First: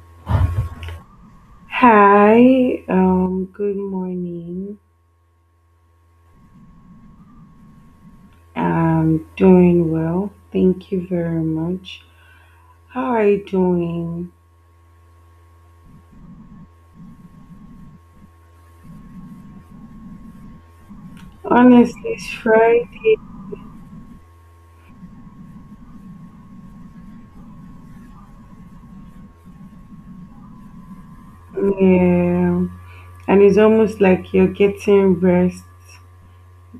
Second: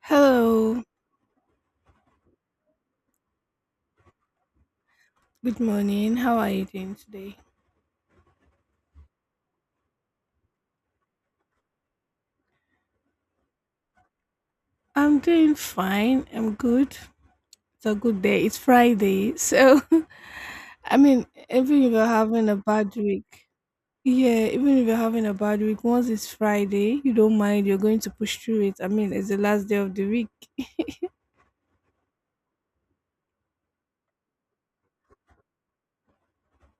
Hello, Hi, good morning. good morning. How are you doing today? I'm doing well. Thank you very much. How are you doing? I'm doing fine. I'm good. It's a good day. It's Friday. So, I mean, even if Honestly, you're it's having a bad Friday. week, yeah, even if you're having a bad week, once it's Friday, you don't mind. You're going to push through it. I mean, it's the last day of the week. Yeah. And it's almost like you're getting rest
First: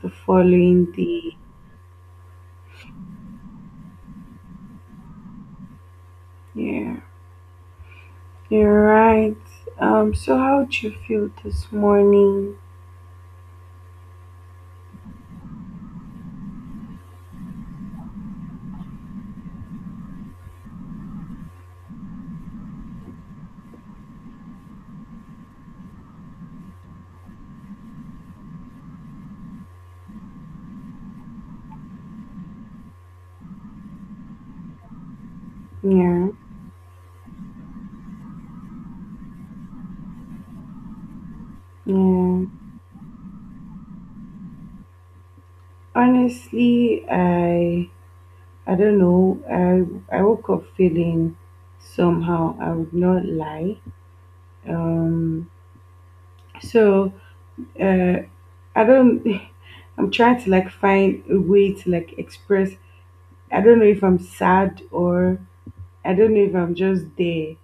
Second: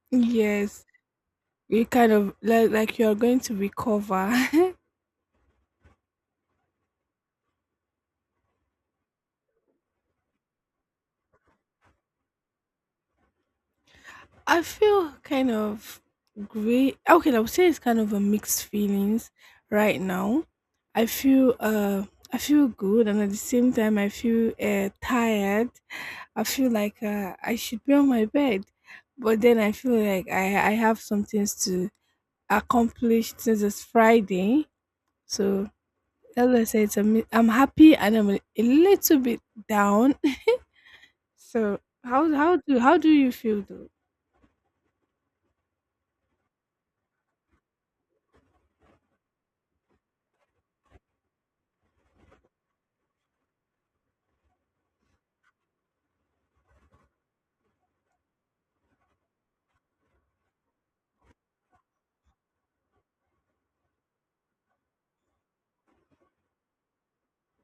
the Yes, following day. you kind of like you're going to recover. Yeah. You're right. So how'd you feel this morning? I feel kind of great. Okay, I would say it's kind of a mixed feelings right now. I feel uh I feel good and at the same time I feel tired. I feel like I should be on my bed, but then I feel like I have some things to accomplish since it's Friday. So Yeah. as I said, it's I'm happy and I'm a little bit down. So how Yeah. how do how do you feel though? Honestly, I don't know. I woke up feeling somehow. I would not lie. Um. So uh, I don't. I'm trying to like find a way to like express. I don't know if I'm sad or I don't know if I'm just there.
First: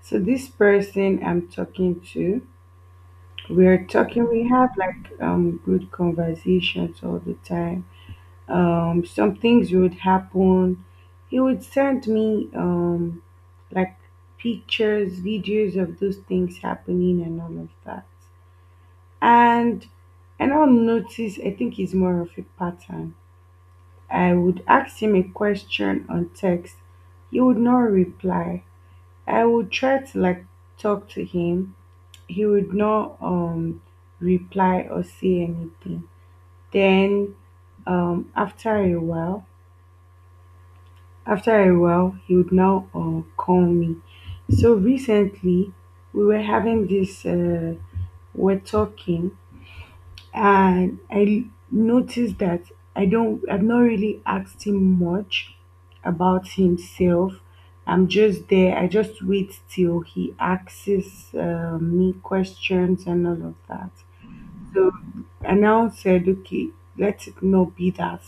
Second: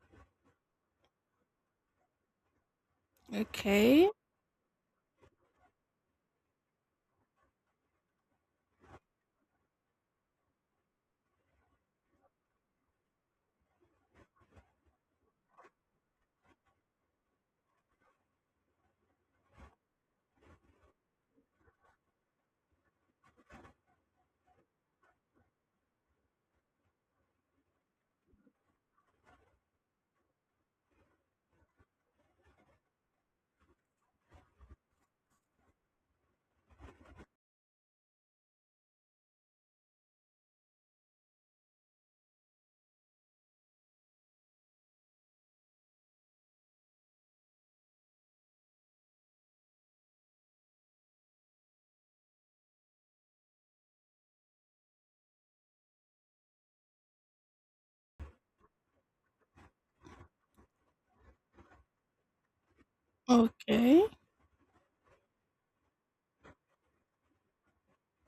So this person I'm talking to, we're Okay, talking. We have like good conversations all the time. Some things would happen. He would send me like pictures, videos of those things happening and all of that. And and I'll notice I think it's more of a pattern. I would ask him a question on text. He would not reply. I would try to like talk to him. He would not reply or say anything. Then after a while, after a while, he would now call me. So recently, we were having this, we're talking, and I noticed that I don't, I've not really asked him much about himself. I'm just there. I just wait till he asks me questions and all of that. okay. So I now said, okay, let it not be that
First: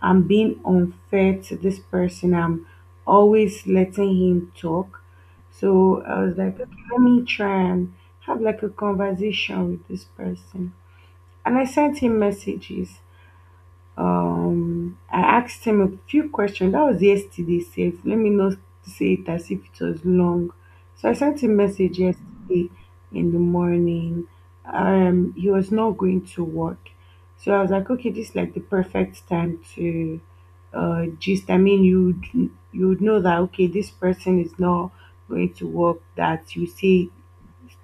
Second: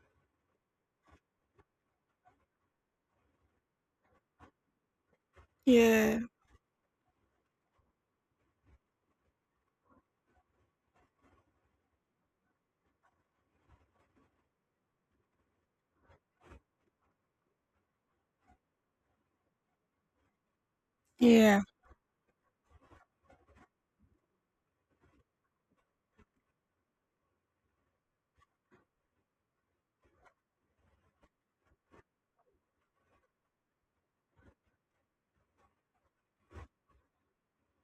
I'm being unfair to this person. I'm always letting him talk. So Yeah, I was like, okay, let me try and have like a conversation with this person. And I sent him messages. I asked him a few questions. That was yesterday, safe. Let me not say it as if it was long. So I sent him yeah, message yesterday in the morning. He was not going to work. So I was like, okay, this is like the perfect time to gist. I mean, you'd know that okay, this person is not going to work, that you see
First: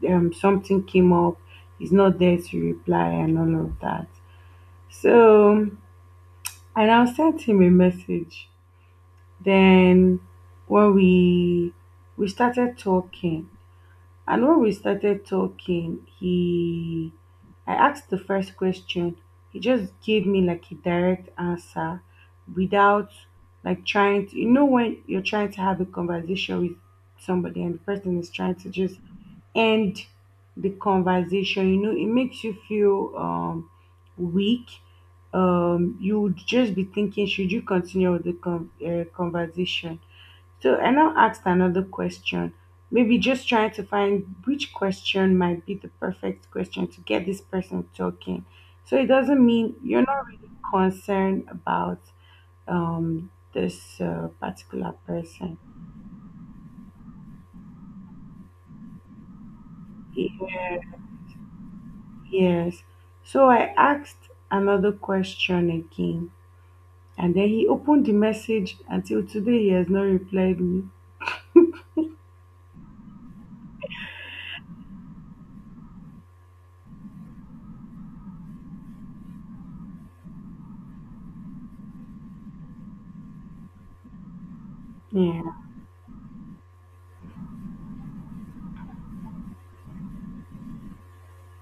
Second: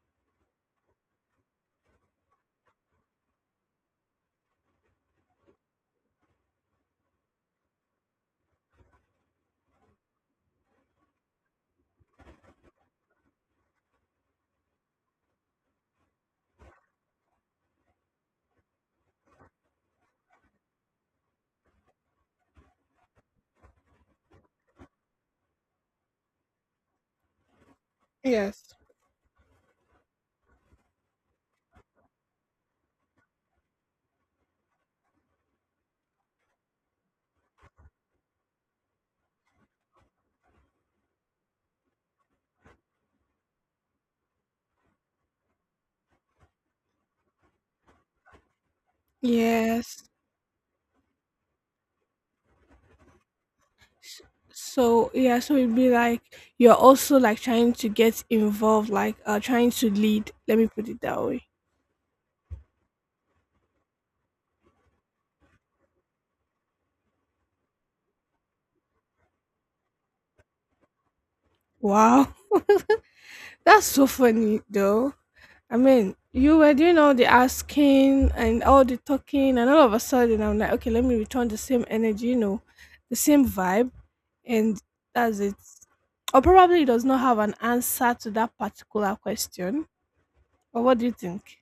something came up, he's not there to reply and all of that. So and I sent him a message. Then when we started talking, and when we started talking, he, I asked the first question. He just gave me like a direct answer without like trying to, you know, when you're trying to have a conversation with somebody and the person is trying to yes, just end the conversation, you know, it makes you feel weak. You would just be thinking, should you continue with the conversation? So I now asked another question, maybe just trying to find which question might be the perfect question to get this person talking. So it doesn't mean yes. you're not really concerned about this S- particular So yeah, so person. it'd be like you're also like trying to get involved, like trying to lead. Let me Yeah, put it that way. yes. So I asked another question again, and then he opened the message. Until today, he has not replied me. Wow, that's so funny though. I mean, you were doing all the asking and all the talking, and all of a sudden I'm like, okay, let me return the same energy, the same vibe, and that's it. Yeah. Or probably does not have an answer to that particular question. Or what do you think?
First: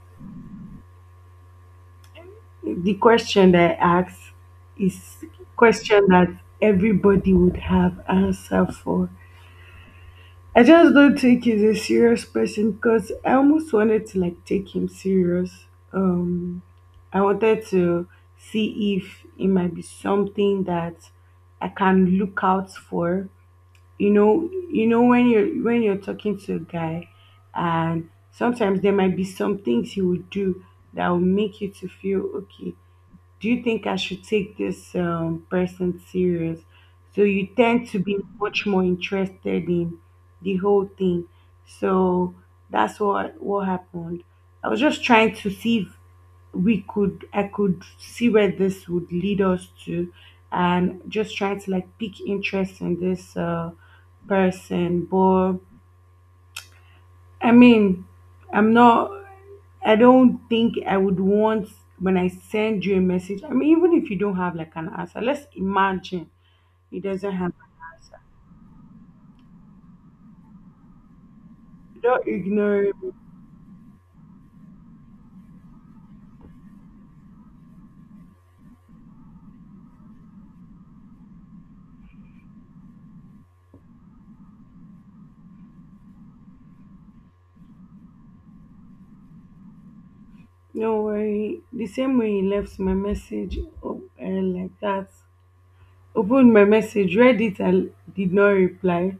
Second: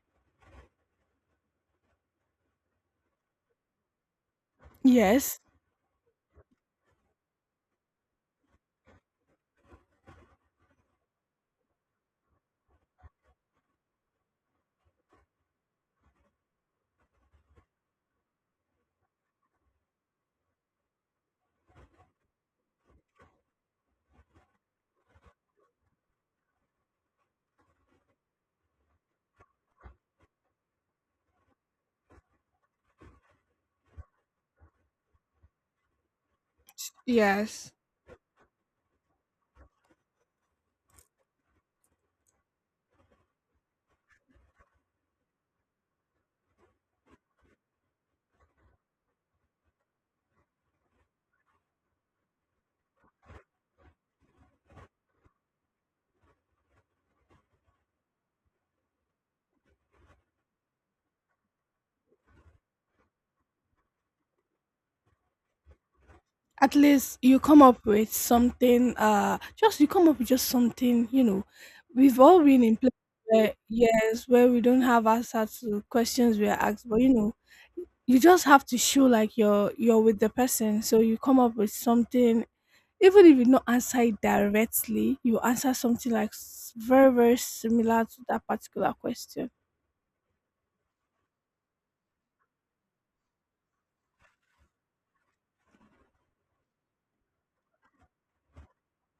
The question that I asked is Yes. question that everybody would have answer for. I just don't think he's a serious person because I almost wanted to like take him serious. Um, I wanted to see if it might be something that I can look out for. You know when you're talking to a guy, and sometimes there might be some things he would do that will make you to feel okay, do you think I should take this person serious? So you Yes. tend to be much more interested in the whole thing. So that's what happened. I was just trying to see if we could I could see where this would lead us to, and just trying to like pick interest in this person. But I mean, I'm not. I don't think I would want when I send you a message. I mean, even if you don't have like an answer, let's imagine At he least doesn't you have come an up with answer. something, just you come up with just something. We've Don't all been in ignore me. places where, yes, where we don't have answer to questions we are asked, but you just have to show like you're with the person. So you come up with something even if you not answer it directly, you answer something like very, very similar to that particular question. Do worry. The same way he left my message oh, eh, like that, opened my message, read it, and did not reply.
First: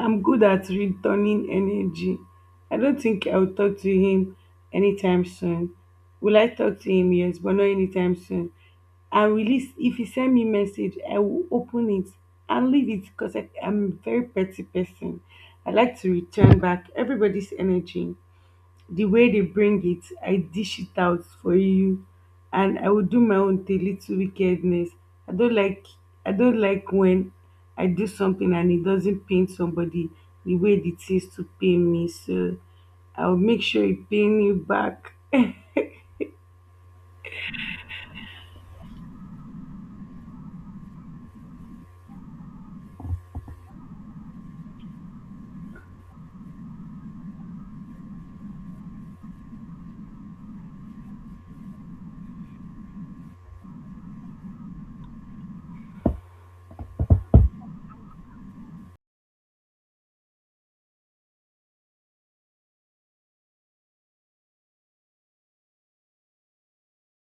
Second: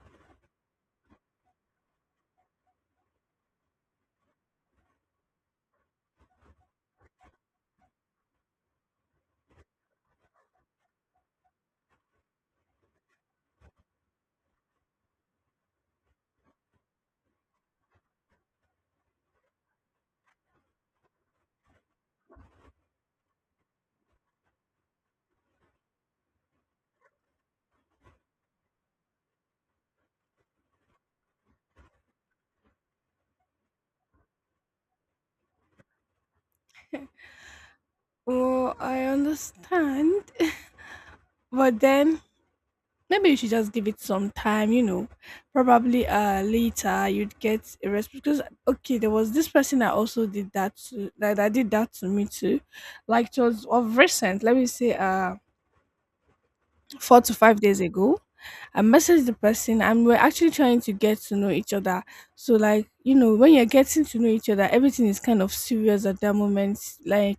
I'm good at returning energy. I don't think I'll talk to him anytime soon. Will I talk to him? Yes, but not anytime soon. And release if he send me message, I will open it and leave it because I'm a very petty person. I like to return back everybody's energy the way they bring it, I dish it out for you, and I will do my own thing, little wickedness. I don't like I don't like when I do something and it doesn't pain somebody the way it is to pain me. So I'll make sure it pain you back. Well, I understand. But then maybe you should just give it some time, probably later you'd get a response because okay, there was this person that also did that to that, that did that to me too. Like it was of recent, let me say 4 to 5 days ago. I messaged the person and we're actually trying to get to know each other. So like, when you're getting to know each other, everything is kind of serious at that moment. Like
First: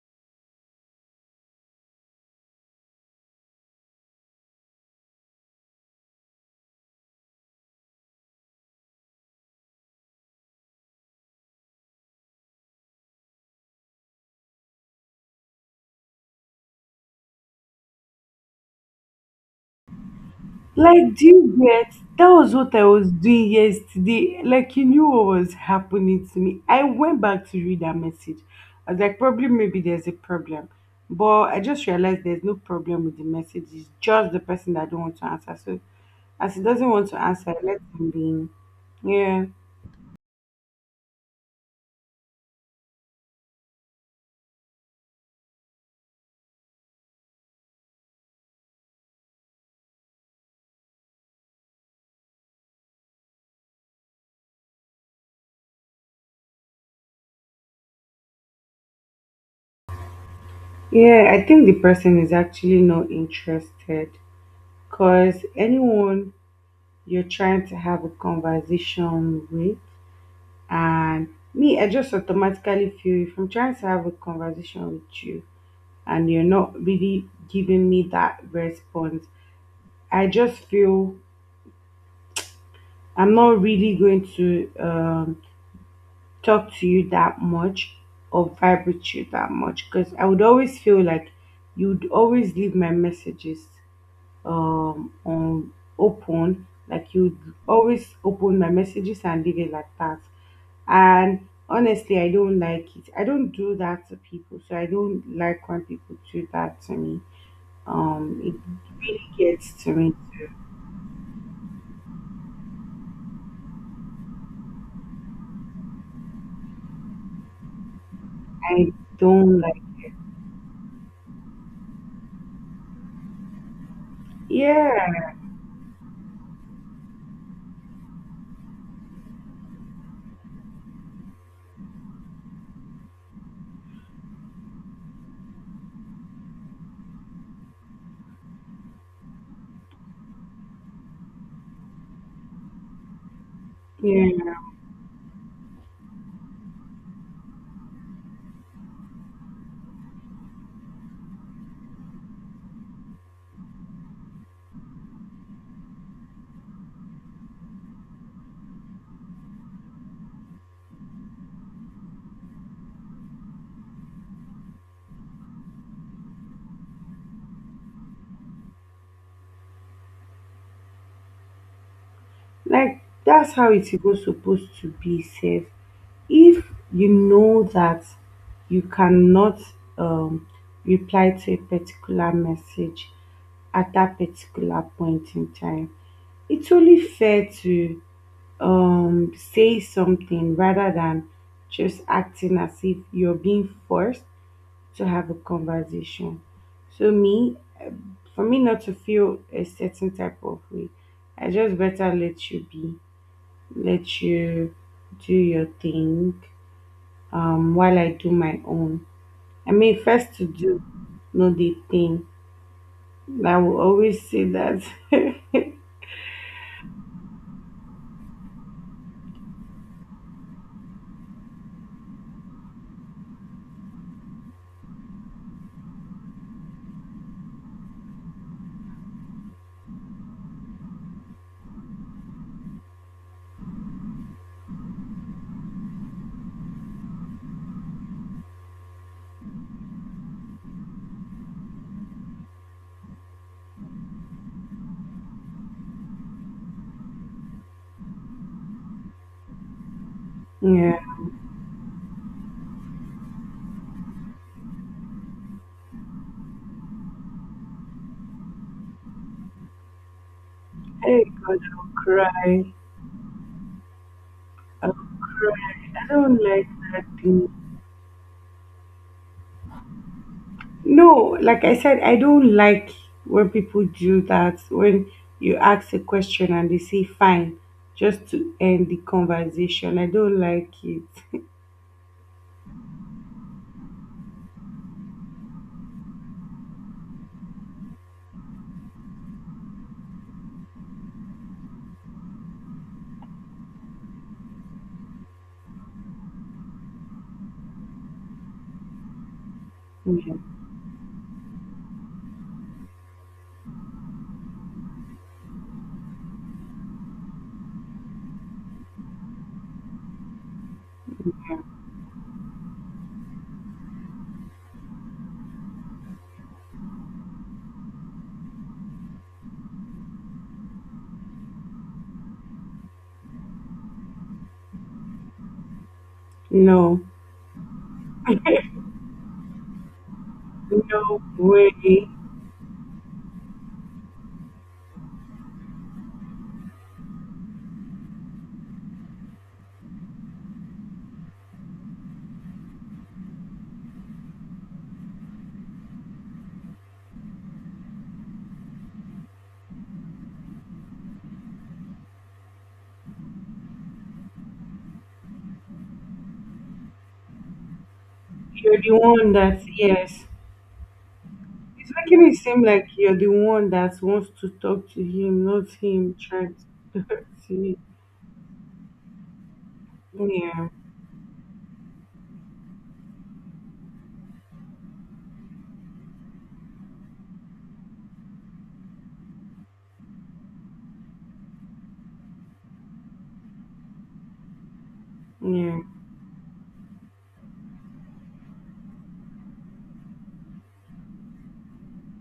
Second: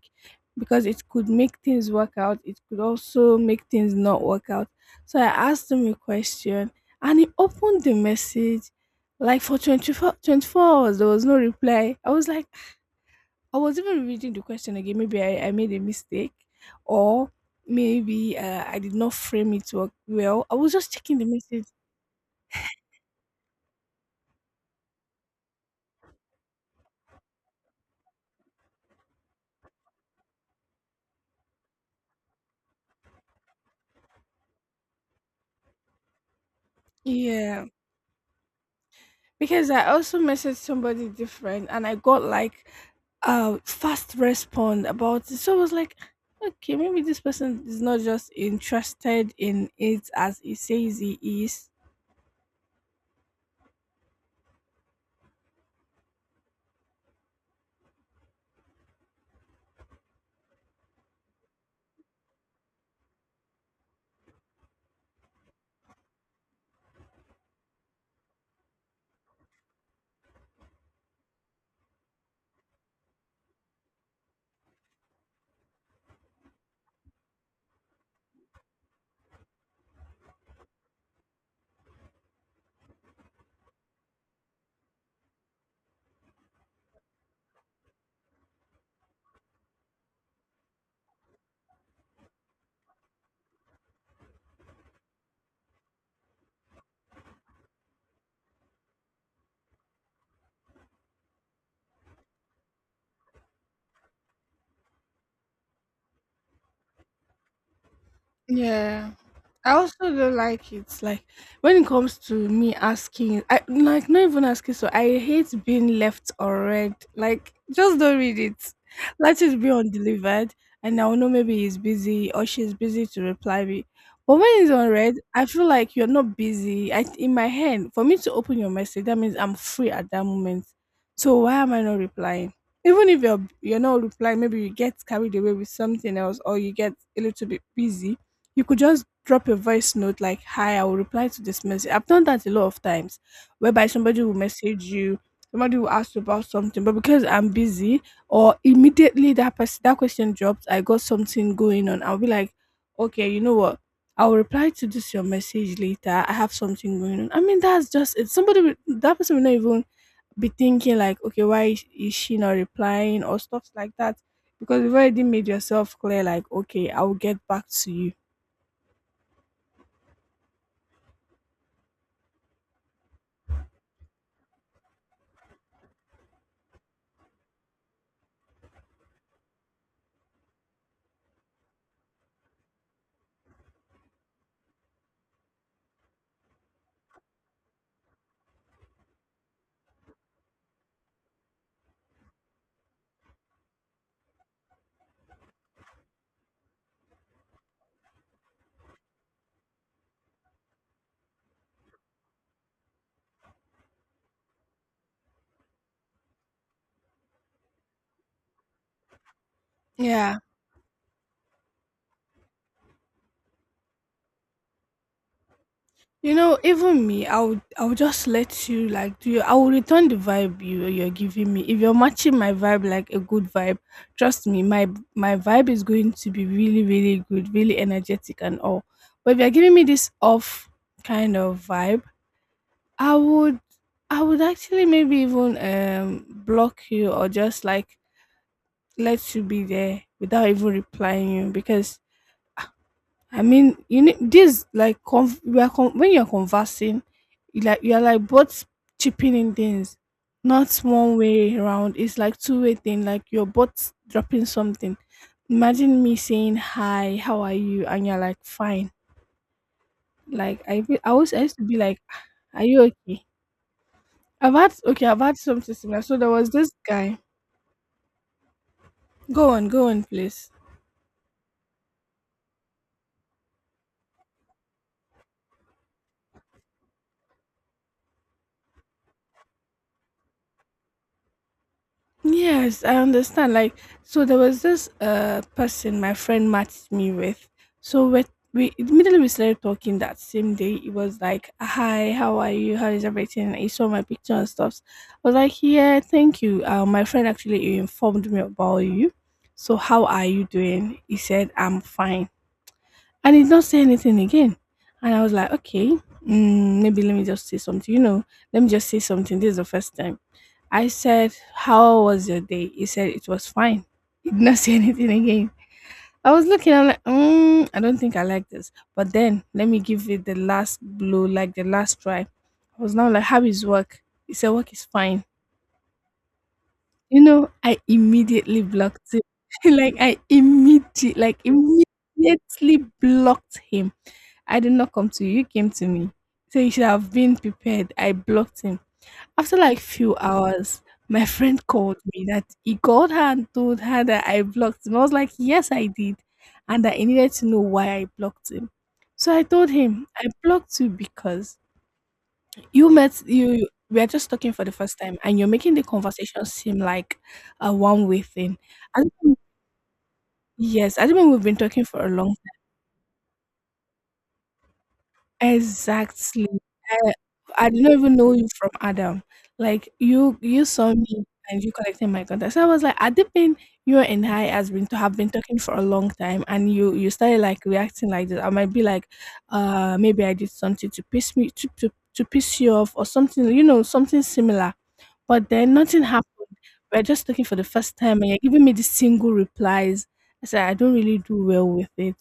because it could make things work out, it could also make things not work out. So I asked him a question and he opened the message like for twenty four hours there was no reply. I was like, I was even reading the question again. Maybe I made a mistake, or maybe I did not frame it well. I was just Like, checking do the you message. get? That was what I was doing yesterday. Like, you knew what was happening to me. I went back to read that message. I was like, probably maybe there's a problem. But I just realized there's no problem with the message. It's just the person that don't want to answer. So as he doesn't want to answer, Yeah, let him be. Yeah. because I also messaged somebody different, and I got like a fast response about it. So I was like, okay, maybe this person is not just interested in it as he says he is. Yeah, I think the person is actually not interested. Cause anyone you're trying to have a conversation with. And me, I just automatically feel if I'm trying to have a conversation with you and you're not really giving me that response, I just feel I'm not really going to talk to you that much or vibe with you that much because I would always feel like you'd always leave my messages on open, like you'd always open my messages and leave it like that. And honestly, I don't like it, I don't do that to people, so I don't like when people do that to me it Yeah. Really I gets to me. also don't like it. Like when it comes to me asking, I like not even asking. So I hate being left or read. Like just don't read it. I Let don't it be like undelivered, and I'll know maybe he's busy or she's busy to reply me. But when it's unread, Yeah, I feel like you're not busy. I In my head, for me to open your message, that means I'm free at that moment. So why am I not replying? Even if you're not replying, maybe you get carried away with something else, or you get a little bit busy, you could just drop a voice note like, "Hi, I will reply to this message." I've done that a lot of times, whereby somebody will yeah, message you, somebody will ask you about something, but because I'm busy, or immediately that person, that question drops, I got something going on, I'll be like, okay, you know what, I'll reply to this your message later, I have something going on. I mean, that's just it. That person will not even be thinking like, okay, why is she not replying, or stuff like that, because you've already made yourself clear like, okay, I will get back to you. like that's how it's even supposed to be safe if you know that you cannot um reply to a particular message at that particular point in time, it's only fair to say something rather than just acting as if you're being forced to have a conversation. So me, for me not to feel a certain type of way, I just better let you be, let you do your thing, while I do my own. I mean first Yeah. to do, not the thing. I will always say that. Yeah. You know, even me, I would just let you, like, I will return the vibe you're giving me. If you're matching my vibe like a good vibe, trust me, my vibe is going to be really, really good, really energetic and all. But if you're giving me this off kind of vibe, I would I would actually maybe even block you or just like let you be there without even replying you, because I mean, you need this like when you're conversing, you're like both chipping in things, Hey not God, one way around. It's like two-way thing. Like you're both dropping something. Imagine me saying, hi, how are you, and you're like fine. Like I used I'll to be like, cry. are you okay? I've had, I'll okay, I've had something cry. similar. I So there don't was like this that guy. thing. Go on, go on, please. No, like I said, I don't like when people do that. When you ask a question and they say fine, just to end the conversation. I don't like it. Yes, I understand. Like, so there was this person my friend matched me with. So we started talking that same day. It was like, "Hi, how are you? How is everything?" And he saw my picture and stuff. I was like, "Yeah, thank you." My friend actually informed me about you. So how are Yeah. you doing? He said, "I'm fine," and he did not say anything again. And I was like, "Okay, maybe let me just say something. You know, let me just say something. This is the first time." I said, how was your day? He said, it was fine. He did not say anything again. I was looking, I'm like, I don't think I like this. But then let me give it the last blow, like the last try. I was now like, how is work? He said, work is fine. No, You know, I immediately blocked him. Like, I immediately, no like, way. immediately blocked him. I did not come to you, you came to me. So you should have been prepared. I blocked him. After like few hours, my friend called me that he called her and told her that I blocked him. I was like, yes, I did, and that I needed to know why I blocked him. So I told him I blocked you because you met you. We are just talking for the first time, and you're making the conversation seem like a one-way thing. You're the I one don't, that, yes. yes, I don't know. We've been talking It's for a making it long. seem like you're the one that wants to talk to him, not him Exactly. trying to I, talk to I you. didn't even know you from Adam. Like you Yeah, saw me and you collected my contact. So I was like, at the pin, you and I has been to have been talking for a long time, and you started like reacting like this. I might be like, maybe I did something to piss me to piss you off, or something, something similar. But then yeah, nothing happened. We're just talking for the first time, and you're giving me these single replies. I said, I don't really do well with it.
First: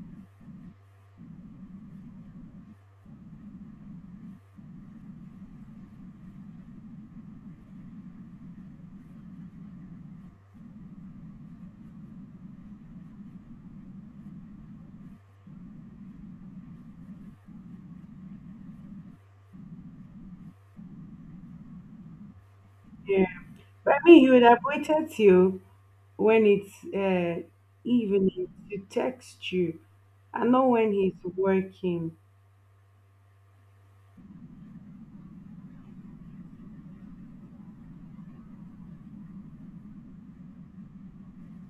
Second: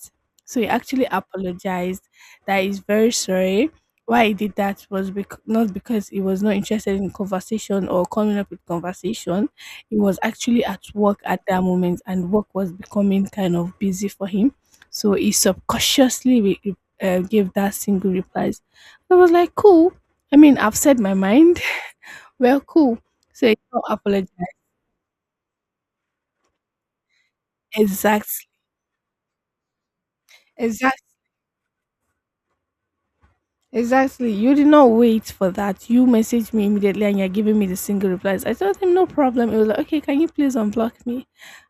So he actually apologized that he's very sorry. Why he did that was not because he was not interested in conversation or coming up with conversation. He was actually at work at that moment, and work was becoming kind of busy for him. So he subconsciously gave that single replies. I was like, cool. I mean, I've said my mind. Well, cool. yeah. So you don't But I mean, he would apologize. have waited till when it's Exactly. evening to text you and not when Exactly. he's working. Exactly. You did not wait for that. You messaged me immediately and you're giving me the single replies. I told him no problem. It was like, okay, can you please unblock me?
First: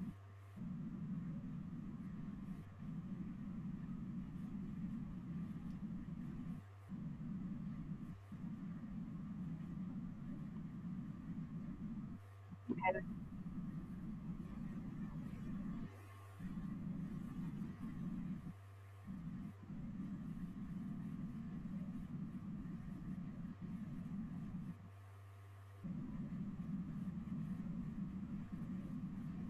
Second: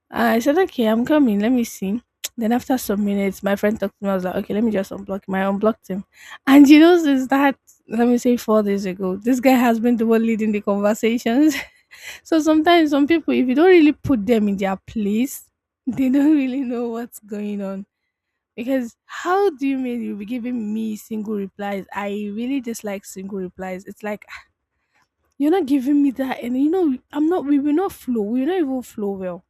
I said, okay, I'm coming. Let me see. Then after some minutes, my friend talked to me. I was like, okay, let me just unblock him. I unblocked him. And since that, let me say 4 days ago, this guy has been the one leading the conversations. So sometimes some people, if you don't really put them in their place, they don't really know what's going on. Because how do you mean you'll be giving me single replies? I really dislike single replies. It's like, "Ah, you're not giving me that, and you know I'm not. We will not flow. We will not even flow well."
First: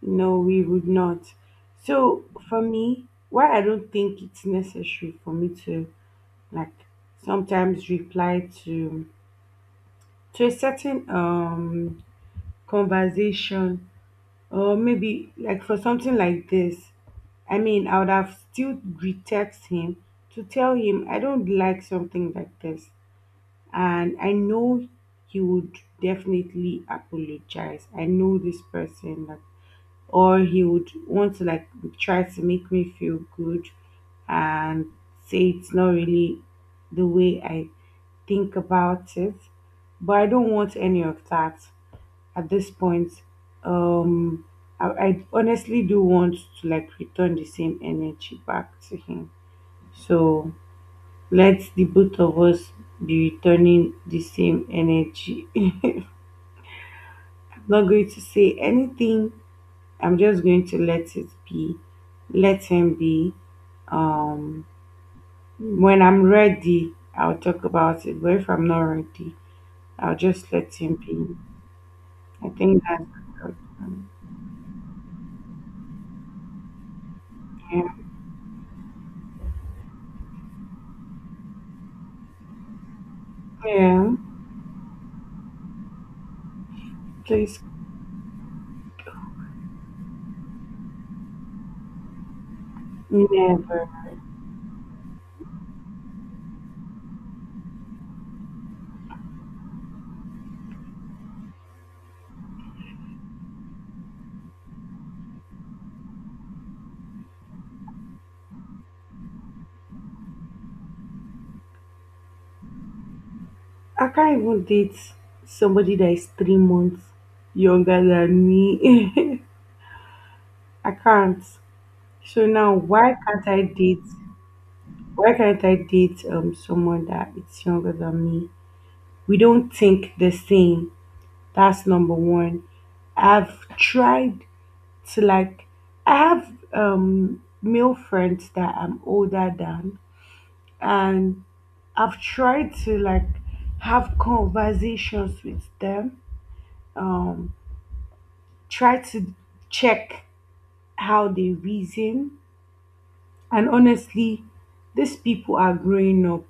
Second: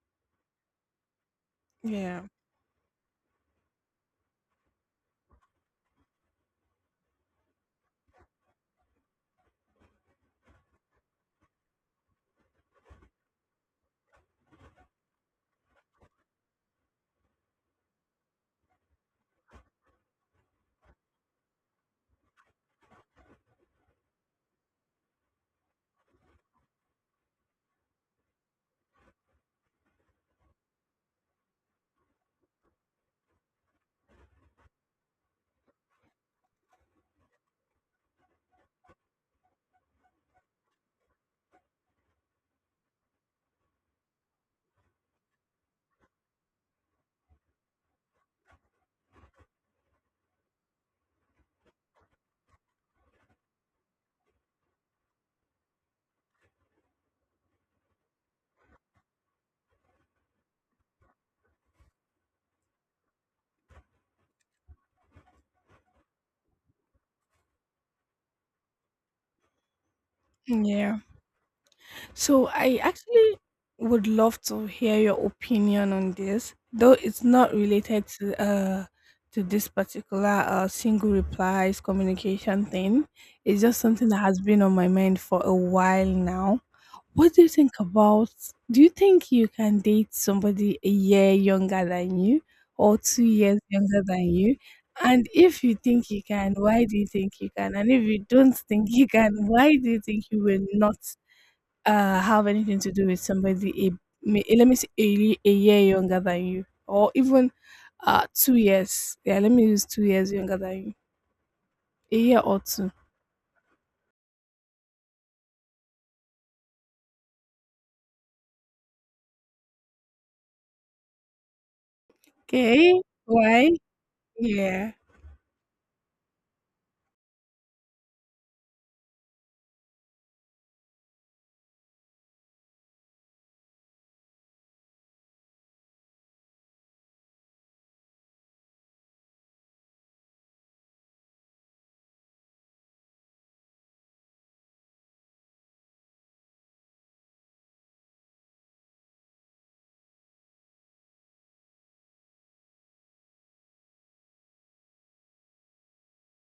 No, we would not. Yeah. So for me, why I don't think it's necessary for me to like sometimes reply to a certain conversation or maybe like for something like this. I mean, I would have still retext him to tell him I don't like something like this. And I know he would definitely apologize. I know this person, like, or he would want to like try to make me feel good and say it's not really the way I think about it. But I don't want any of that at this point. Um, I honestly do want to like return the same energy back to him. So let the both of us be returning the same energy. I'm not going to say anything. I'm just going to let it be. Let him be. Um, when I'm ready, I'll talk about it. But if I'm not ready, I'll just let him Yeah. be. So I I think that's the actually would problem. love to hear your opinion on this, though it's not Yeah. related to this particular single replies communication thing. It's just Yeah. something that has been on my mind for a while now. What do you Please think about do you think you can date somebody a year younger than you or 2 years never. younger than you? And if you think you can, why do you think you can? And if you don't think you can, why do you think you will not have anything to do with somebody let me say a year younger than you or even 2 years. Yeah, let me use 2 years younger than you. A year or two. I can't even date somebody that is 3 months younger than me. I can't. So now, Okay? why can't I Why? date? Yeah. Why can't I date someone that is younger than me? We don't think the same. That's number one. I've tried to like. I have male friends that I'm older than, and I've tried to like have conversations with them. Um, try to check how they reason. And honestly, these people are growing up.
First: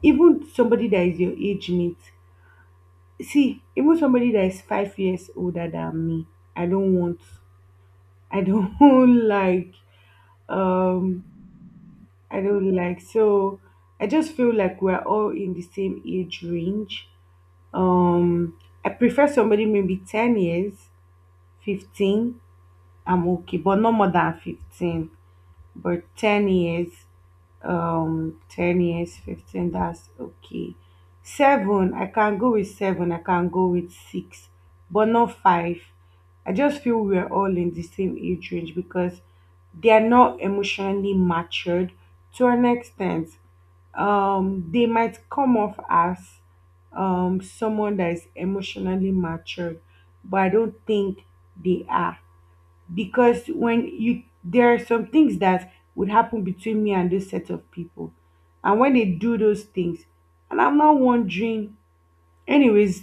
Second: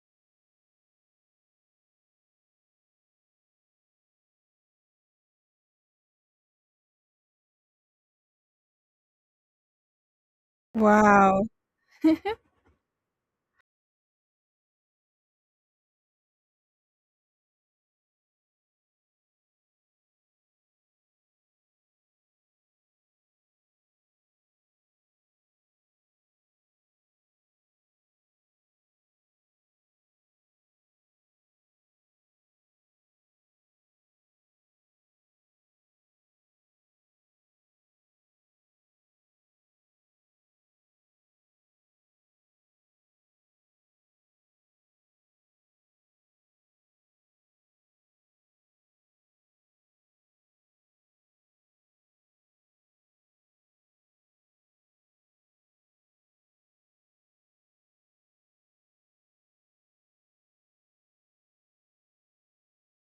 Even somebody that is your age mate. See, even somebody that is 5 years older than me, I don't want. I don't like. Um, Wow. I don't like. So I just feel like we're all in the same age range. Um, I prefer somebody maybe 10 years, 15. I'm okay, but no more than 15. But 10 years. 10 years, 15, that's okay. Seven, I can go with seven. I can go with six, but not five. I just feel we're all in the same age range, because they are not emotionally matured to an extent. They might come off as someone that is emotionally matured, but I don't think they are. Because when you there are some things that would happen between me and this set of people, and when they do those things, and I'm not wondering anyways.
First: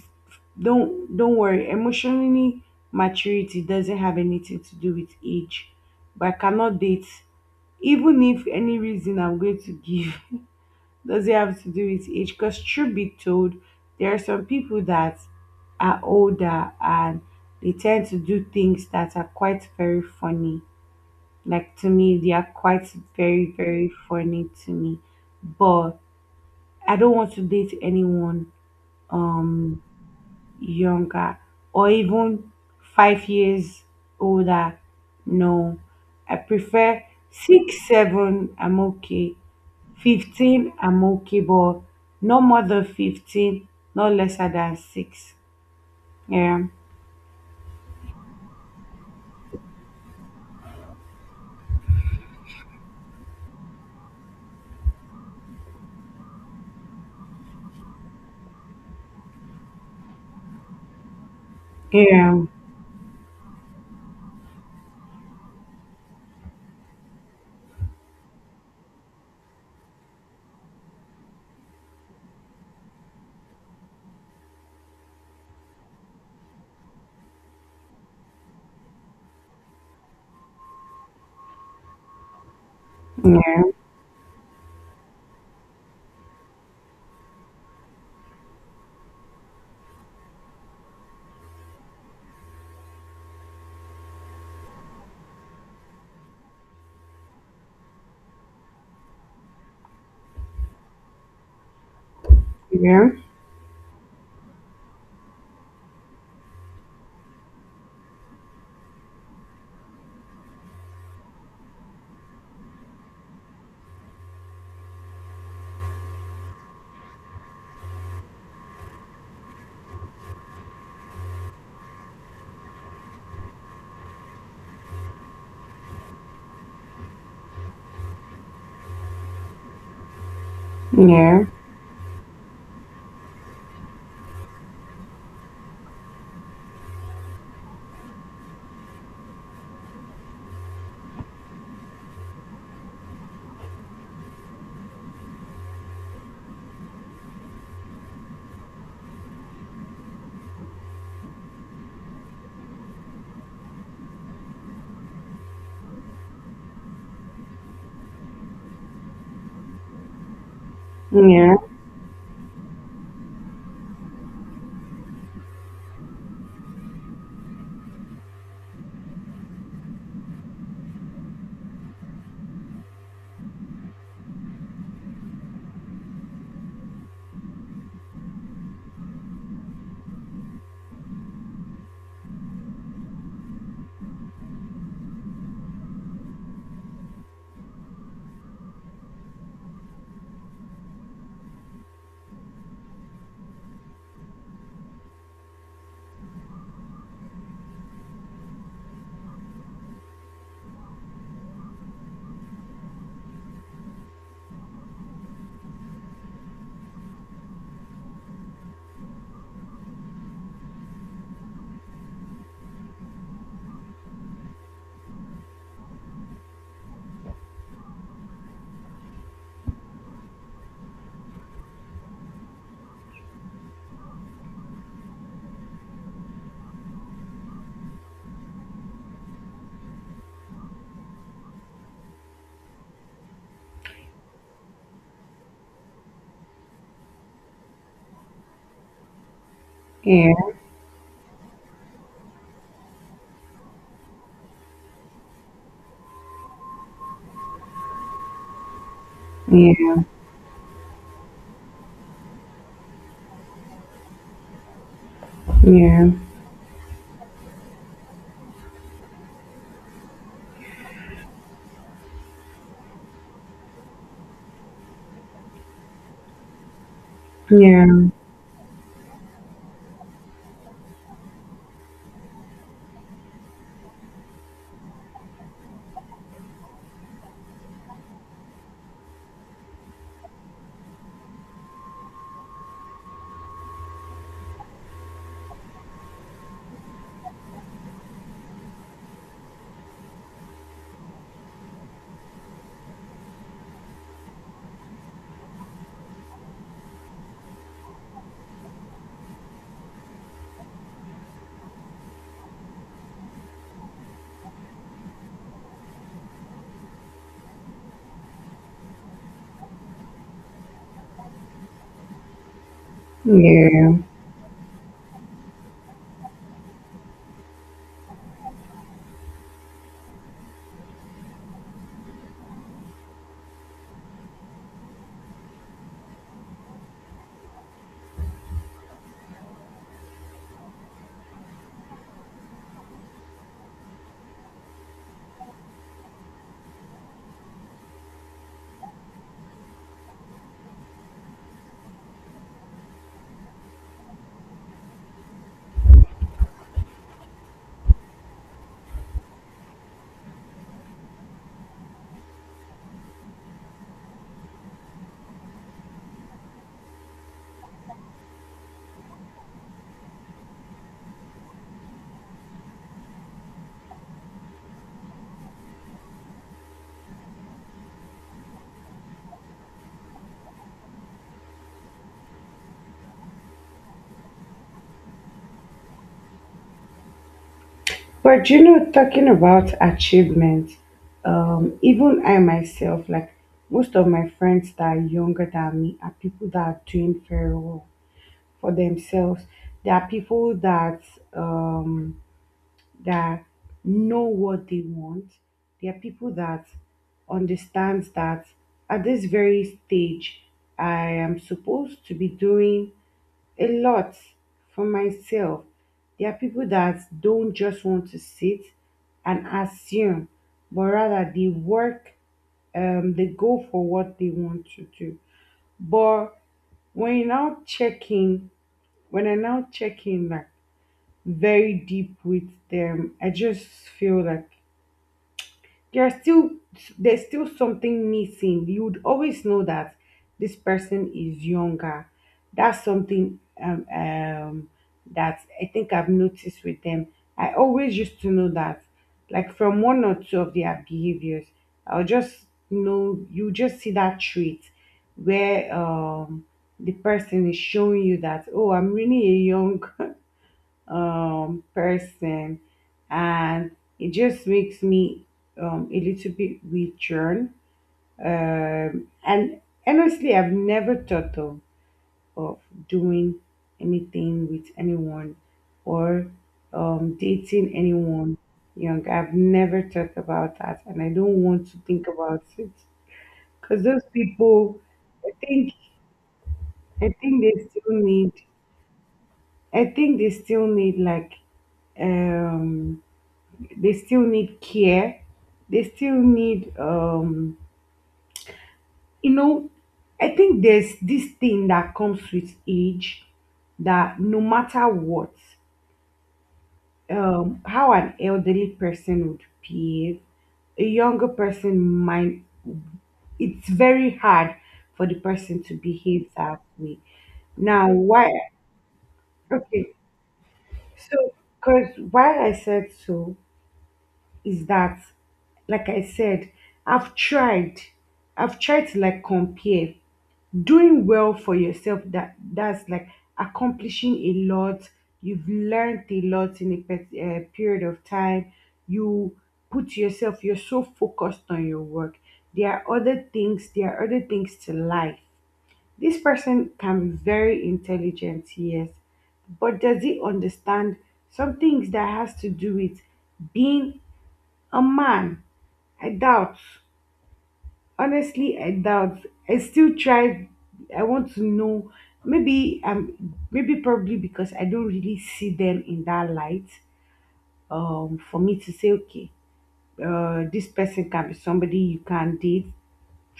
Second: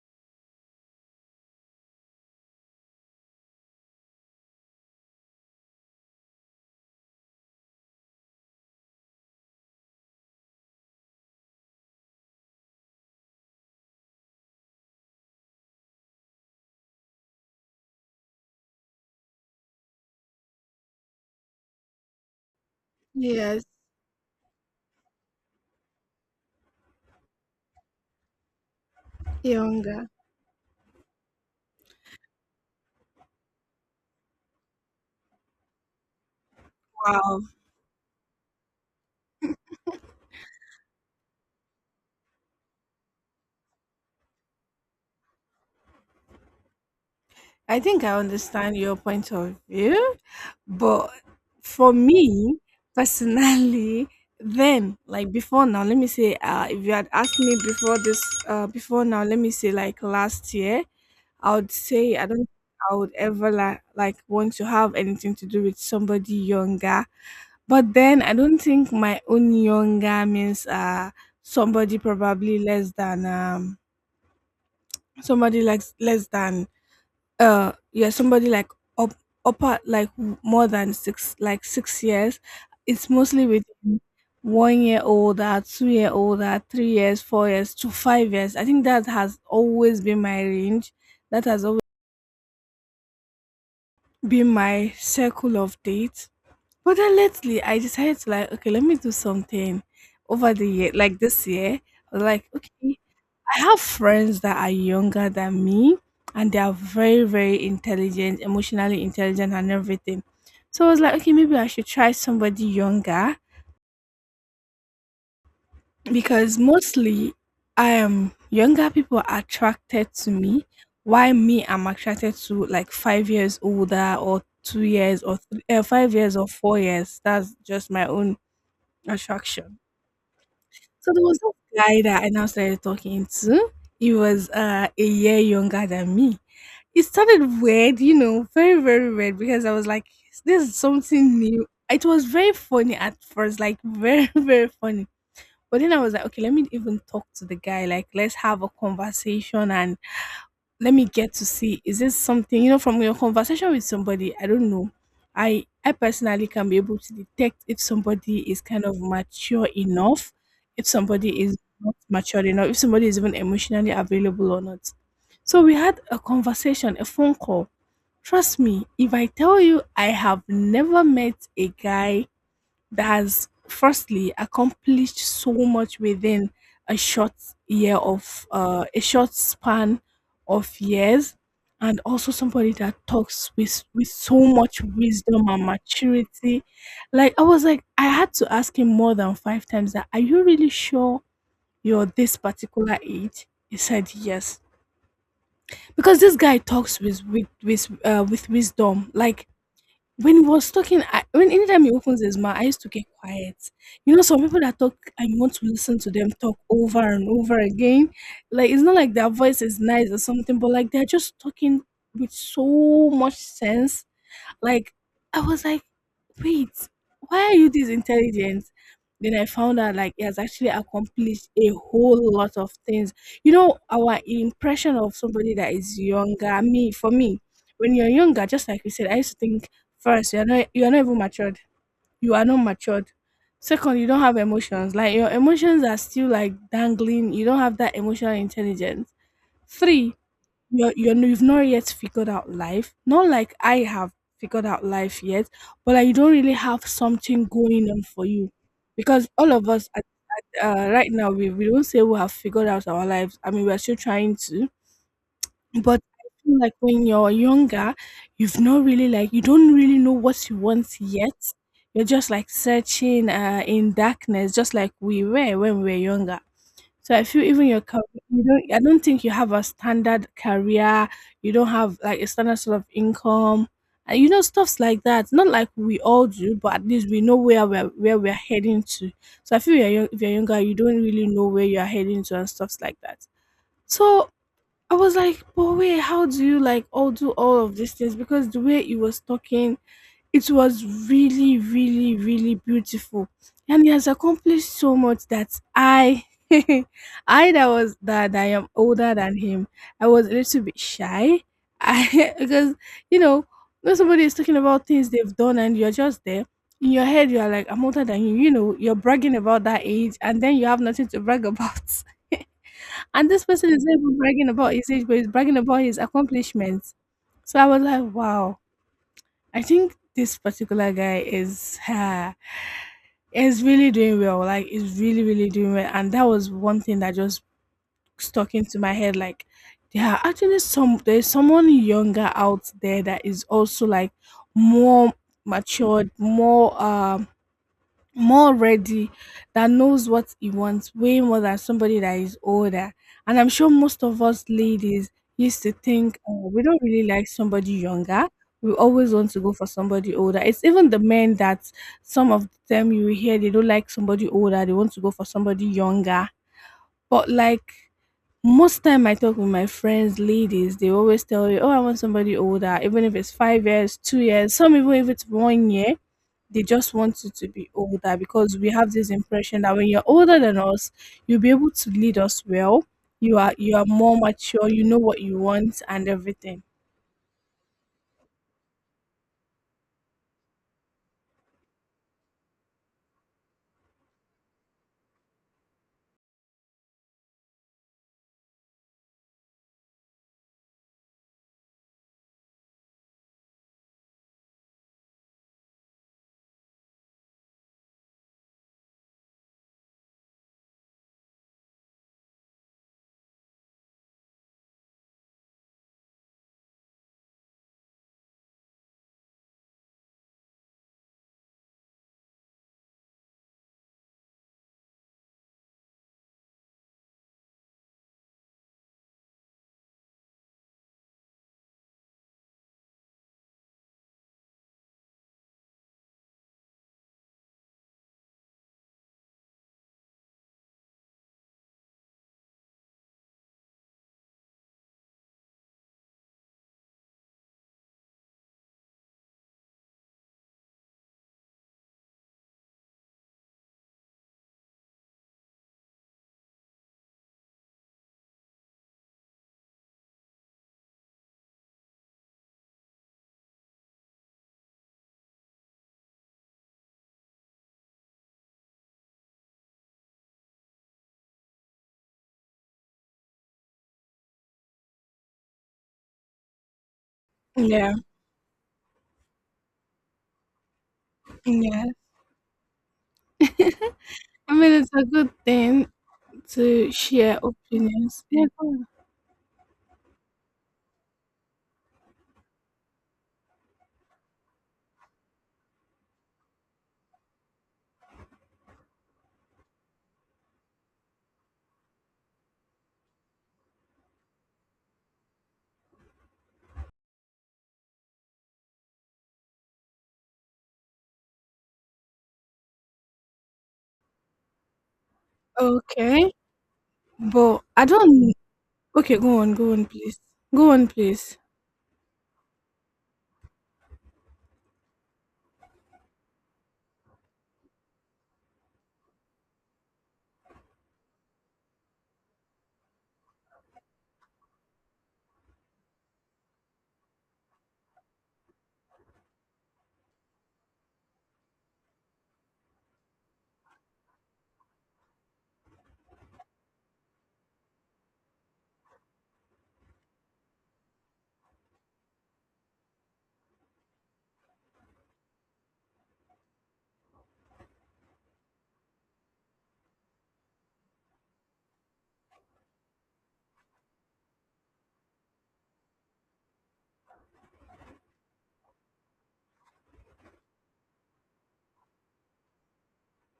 Don't worry, emotionally maturity doesn't have anything to do with age. But I cannot date. Even if any reason I'm going to give doesn't have to do with age, because truth be told, there are some people that are older and they tend to do things that are quite very funny. Like to me, they are quite very, Yes, very funny to me. But I don't want to date anyone um younger. younger, or even 5 years older. No. I prefer Wow. six, seven, I'm okay. 15, I'm okay, but no more than 15, no lesser than six. Yeah. I think I understand your point of view, but for me personally, then like before now, let me say, if you had asked me before this, before now, let me say like last year, I would say I don't Yeah. think I would ever like want to have anything to do with somebody younger. But then I don't think my own younger means somebody probably less than somebody like less than yeah somebody like up upper like more than six like 6 years. It's mostly with Yeah. 1 year old or 2 year old or 3 years, 4 years to 5 years. I think that has always been my range, that has always been my circle of dates. But then lately I decided to like, okay, let me do something over the year like this year. I was like, okay, Yeah. I have friends that are younger than me, and they are very, very intelligent, emotionally intelligent and everything. So I was like, okay, maybe I should try somebody younger because mostly I am younger people are attracted to me. Why me? I'm attracted to like 5 years older or 2 years or 5 years or 4 years. That's just my own attraction. So there was Yeah. this guy that I now started talking to. He was a year younger than me. It started weird, you know, very, very weird because I was like, this is something new. It was very funny at first, like very, very funny. But then I was like, okay, let me even talk to the guy. Like, let's have a conversation and let me get to see, is this something? You know, from your conversation with somebody, I don't know. I personally can be able to detect if somebody is kind of mature enough, if somebody Yeah. is not mature enough, if somebody is even emotionally available or not. So we had a conversation, a phone call. Trust me, if I tell you, I have never met a guy that has firstly accomplished so much within a short year of a short span of years, and also somebody that talks with so much wisdom and maturity. Like, I was like, I had to ask him more than 5 times that, are you really sure you're this particular age? He said yes, because this guy talks with wisdom. Like when he was talking, I when anytime he opens his mouth, I used to get quiet. You know, some people that talk and you want to listen to them talk over and over again. Like, it's not like their voice is nice or something, but like they're just talking with so much sense. Like I was like, wait, why are you this intelligent? Then I found out like he has actually accomplished a whole lot of things. You know, our impression of somebody that is younger, me for me, when you're younger, just like you said, I used to think, first, you're not even matured. You are not matured. Second, you don't have emotions. Like your emotions are still like dangling. You don't have that emotional intelligence. Three, Yeah. You've not yet figured out life. Not like I have figured out life yet, but like you don't really have something going on for you because all of us Yeah. at- right now we don't say we have figured out our lives. I mean, we're still trying to. But Yeah. I feel like when you're younger, you've not really like, you don't really know what you want yet. You're just like searching in darkness, just like we were when we were younger. So I feel, even your career, Yeah. you don't, I don't think you have a standard career, you don't have like a standard sort of income, and you know, stuffs like that. Not like we all do, but at least we know where we're heading to. So I feel you're young, if you're younger, you don't really know where you're heading to and stuffs like that. So I was like, but wait, how do you like all do all of these things? Because the way you was talking, it was really, really, really beautiful. And he has accomplished so much that I I that was that I am older than him. I was a little bit shy. I because, you know, when somebody is talking about things they've done and you're just there, in your head you are like, I'm older than you, you know, you're bragging about that age and then you have nothing to brag about. And this person is not Yeah, even bragging about his age, but he's bragging about his accomplishments. So I was like, wow, I think this particular guy is really doing well. Like, is really really doing well, and that was one thing that just stuck into my head. Like, there are actually some, there's someone younger out there that is also like more matured, more more ready, that knows what he wants way more than somebody that is older. And I'm sure most of us ladies used to think, we don't really like somebody younger. We always want to go for somebody older. It's even the men that, some of them, you hear, they don't like somebody older, they want to go for somebody younger. But like, most time I talk with my friends, ladies, they always tell you, oh, I want somebody older, even if it's 5 years, 2 years, some even if it's 1 year. They just want you to be older because we have this impression that when you're older than us, you'll be able to lead us well. You are more mature, you know what you want and everything. but talking about achievement, even I myself, like most of my friends that are younger than me, are people that are doing very well for themselves. There are people um, that know what they want. There are people that understands that at this very stage, I am supposed to be doing a lot for myself. There are people that don't just want to sit and assume, but rather they work, they go for what they want to do. But when you now check in, when I now check in like very deep with them, I just feel like there's still there's still something missing. You would always know that this person is younger. That's something that I think I've noticed with them. I always used to know that, like from one or two of their behaviors, I'll just know. You just see that trait where the person is showing you that, oh, I'm really a young person, and it just makes me a little bit withdrawn. And honestly, I've never thought of doing anything with anyone, or dating Yeah. anyone young. I've never thought about that, and I don't want to Yeah. think about it, because those I mean, people, it's a good I think, thing to I share think they still opinions. need, Yeah. I think they still need, like, um they still need care. They still need, you know, I think there's this thing that comes with age, that no matter what, how an elderly person would behave, a younger person might, it's very hard for the person to behave Okay. that way. But I Now, why? don't, okay, go on, go on Okay, please. Go on so please. because why I said so is that, like I said, I've tried. I've tried to like compare doing well for yourself, that's like accomplishing a lot. You've learned a lot in a period of time. you you're so focused on your work. There are other things to life. This person can be very intelligent, yes, but does he understand some things that has to do with being a man? I doubt. Honestly, I doubt. I still try. I want to know. Maybe probably because I don't really see them in that light. For me to say, okay, this person can be somebody you can date,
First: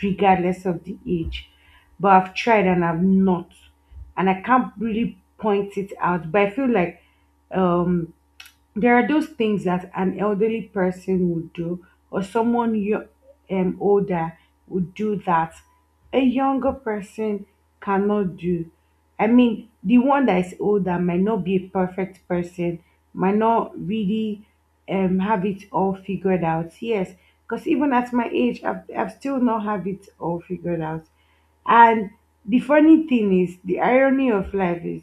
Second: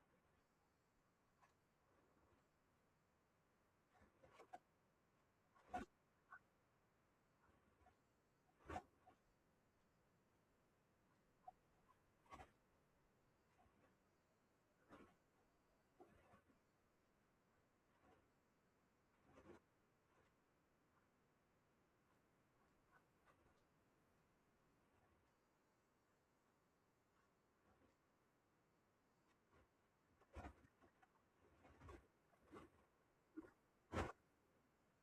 regardless of the age. But I've tried and I've not, and I can't really point it out. But I feel like um there are those things that an elderly person would do, or older would do that a younger person cannot do. I mean, the one that is older might not be a perfect person, might not really have it all figured out. Yes, because even at my age, I've still not have it all figured out. And the funny thing is, the irony of life is,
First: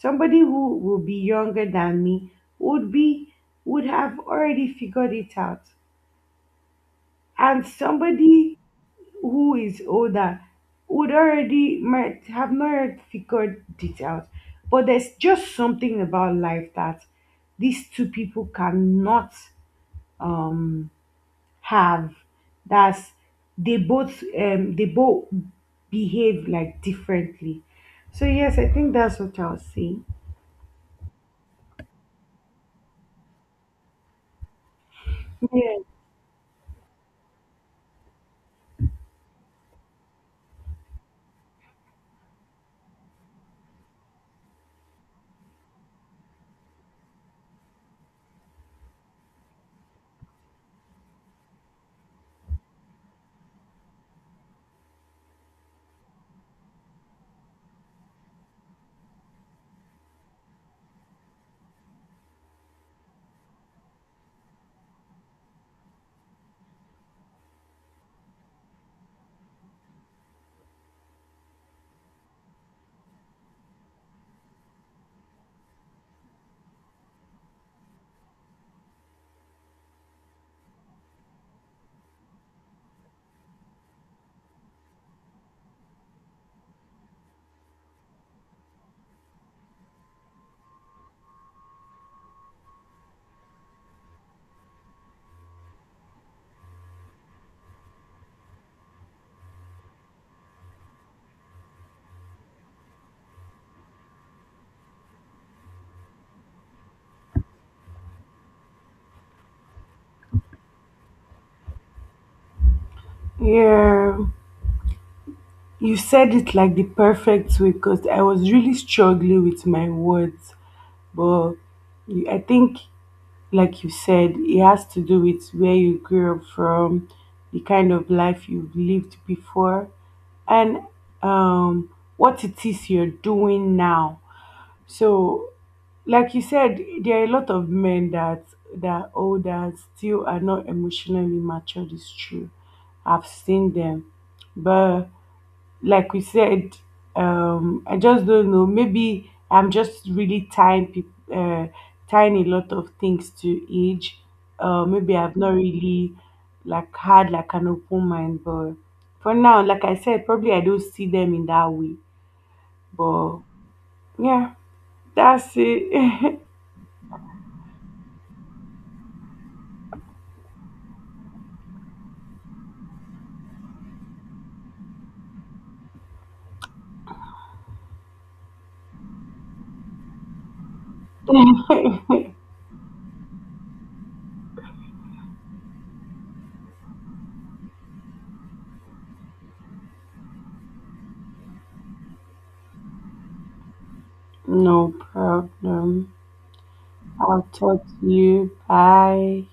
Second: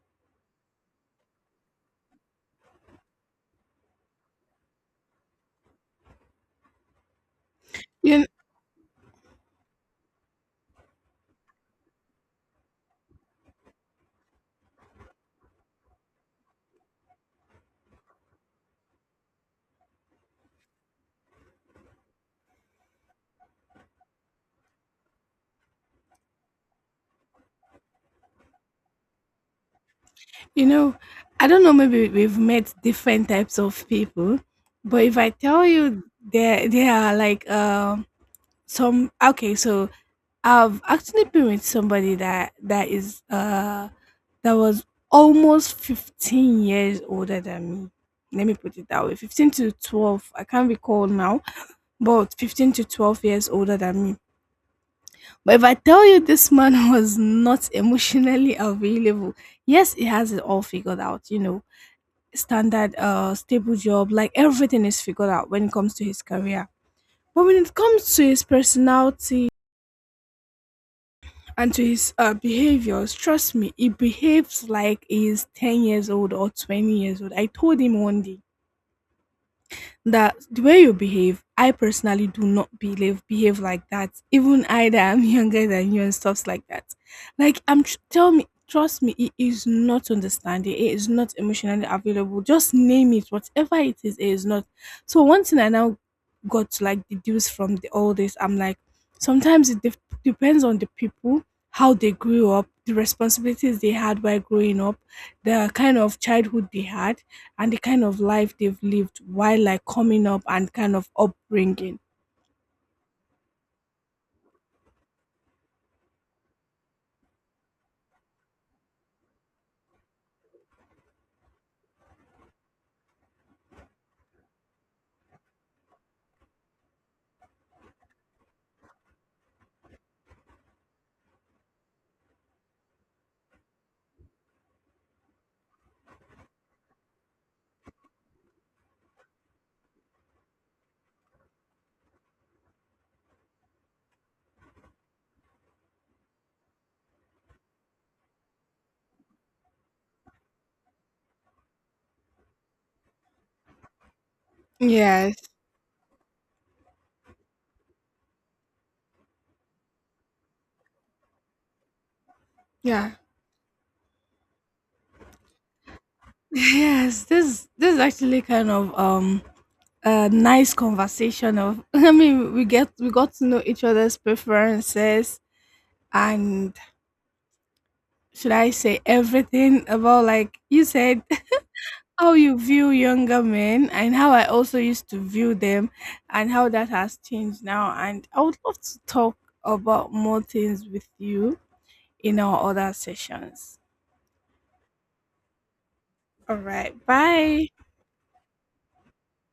somebody who would be younger than me would be would have already figured it out. And You, somebody who is older would already might have not figured it out. But there's just something about life that these two people cannot um, have. That's, they both behave like differently. So, yes, I think that's what I'll say. you know, I don't know, maybe we've met different types of people, but if I tell Yeah. you, there are like some, okay, so I've actually been with somebody that is that was almost 15 years older than me. Let me put it that way, 15 to 12, I can't recall now, but 15 to 12 years older than me. But if I tell you, this man was not emotionally available. Yes, he has it all figured out, you know, standard stable job, like everything is figured out when it comes to his career. But when it comes to his personality and to his behaviors, trust me, he behaves like he's 10 years old or 20 years old. I told him one day, that the way you behave, I personally do not believe behave like that. Even I that I'm younger than you and stuffs like that. Like tell me, trust me, it is not understanding. It is not emotionally available. Just name it, whatever it is not. So one thing I now got to like deduce from the, all this, I'm like, sometimes it depends on the people, how they grew up, the responsibilities they had while growing up, the kind of childhood they had and the kind of life they've lived while like coming up and kind of upbringing. Yeah. You said it like the perfect way, because I was really struggling with my words, but I think, like you said, it has to do with where you grew up from, the kind of life you've lived before, and um, what it is you're doing now. So, like you said, there are a lot of men that are older still are not emotionally matured. It's true, I've seen them, but like we said, I just don't know. Maybe I'm just really tying a lot of things to age. Maybe I've Yes. not really like had like an open mind, but for now, like I said, probably I don't see them in that way. Yeah. But yeah, that's it. Yes, this is actually kind of a nice conversation of I mean we got to know each other's preferences and should I say everything about, like you said, how you view younger men and how I also used to view them and how that has changed now. And I would love to talk about more things with you in our other sessions. No problem. All right. I'll Bye. talk to you. Bye.